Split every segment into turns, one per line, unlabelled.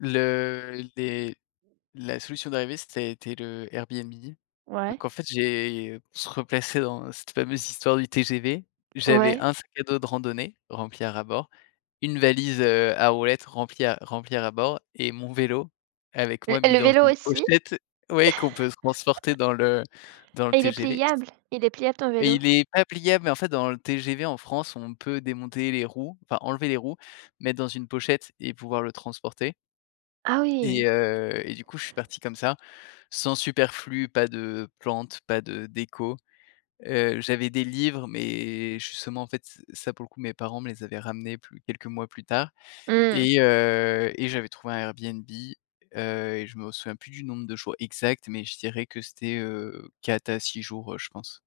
Le les la solution d'arrivée, ça a été le Airbnb. Donc
Ouais.
en fait, j'ai pour se replacer dans cette fameuse histoire du TGV, j'avais
Ouais.
un sac à dos de randonnée rempli à ras bord, une valise, heu, à roulettes remplie à remplie à ras bord et mon vélo avec
L
moi, mis
le
dans
vélo
une
aussi?
pochette, oui, qu'on peut se transporter dans le dans le
Ah, il est
TGV.
pliable? Il est pliable, ton vélo?
Il est pas pliable, mais en fait, dans le TGV en France, on peut démonter les roues, enfin, enlever les roues, mettre dans une pochette et pouvoir le transporter
Ah,
et
oui.
heu, et du coup, je suis parti comme ça, sans superflu, pas de plantes, pas de déco. Heu, j'avais des livres mais justement, en fait, ce ça, pour le coup, mes parents me les avaient ramenés plus quelques mois plus tard
Mmh.
et heu, et j'avais trouvé un Airbnb, heu et je me souviens plus du nombre de jours exact, mais je dirais que c'était, heu, 4 à 6 jours, heu, je pense.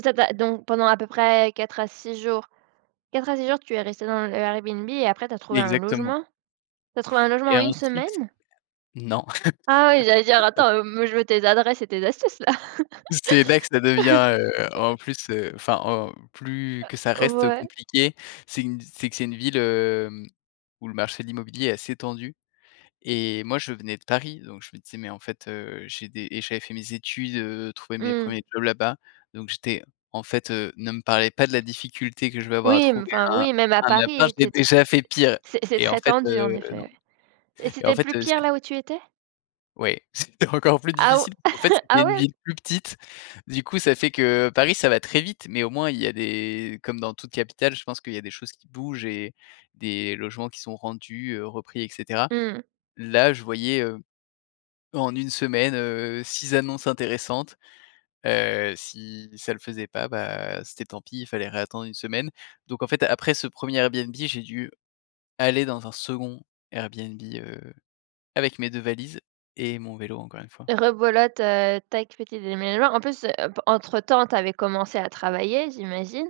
Tu as pas donc pendant à peu près 4 à 6 jours 4 à 6 jours, tu es resté dans le Airbnb et après, tu as trouvé un
Exactement
logement? Tu as trouvé un logement en
et
1
ensuite
semaine?
non.
Ah ouais, j'allais dire: «Attends, heu, me je veux tes adresses et tes astuces, là».
C'est là que ça devient, heu, en plus, heu, enfin, en plus que ça
Heu,
reste
ouais.
compliqué, c'est gu c'est que c'est une ville, hem, où le marché de l'immobilier est assez tendu et moi, je venais de Paris, donc je me disais: «Mais en fait, heu, j'ai des» et j'avais fait mes études, heu, trouver mes
Mmh.
1ers jobs là-bas. Donc j'étais: «En fait, heu, ne me parlez pas de la difficulté que je vais avoir à
Oui, mmh,
trouver
enfin,
un
oui, même à
un appart,
Paris,
j'ai
tu sais.
déjà fait pire»
C'est c'est
et en
très
fait, heu,
tendu, en effet,
non.
ouais. Et
Et en
c'était
fait,
plus
heu,
pire,
c'é
là où tu étais?
oui, c'était encore plus
Ah ou
difficile. En fait, c'était
ah
une
ouais?
ville plus petite, du coup ça fait que Paris, ça va très vite mais, au moins, il y a des comme dans toute capitale, je pense qu'il y a des choses qui bougent et des logements qui sont rendus, heu, repris, et cetera.
Mmh.
Là, je voyais, heu, en 1 semaine, heu, 6 annonces intéressantes, heu, si ça le faisait pas, bah, c'était tant pis, fallait réattendre 1 semaine. Donc en fait, après ce 1er Airbnb, j'ai dû aller dans un second Airbnb, heu, avec mes 2 valises et mon vélo, encore 1 fois.
Rebelote, heu, tac, petit déménagement, en plus, heu, pe entre-temps, tu avais commencé à travailler, j'imagine?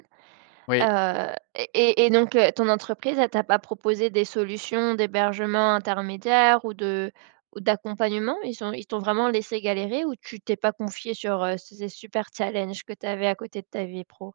Oui.
Heu, et et et donc, heu, ton entreprise, elle t'a pas proposé des solutions d'hébergement intermédiaires ou de ou d'accompagnement? Ils ont ils t'ont vraiment laissé galérer ou tu t'es pas confié sur, heu, ces ess super challenges que tu avais à côté de ta vie pro?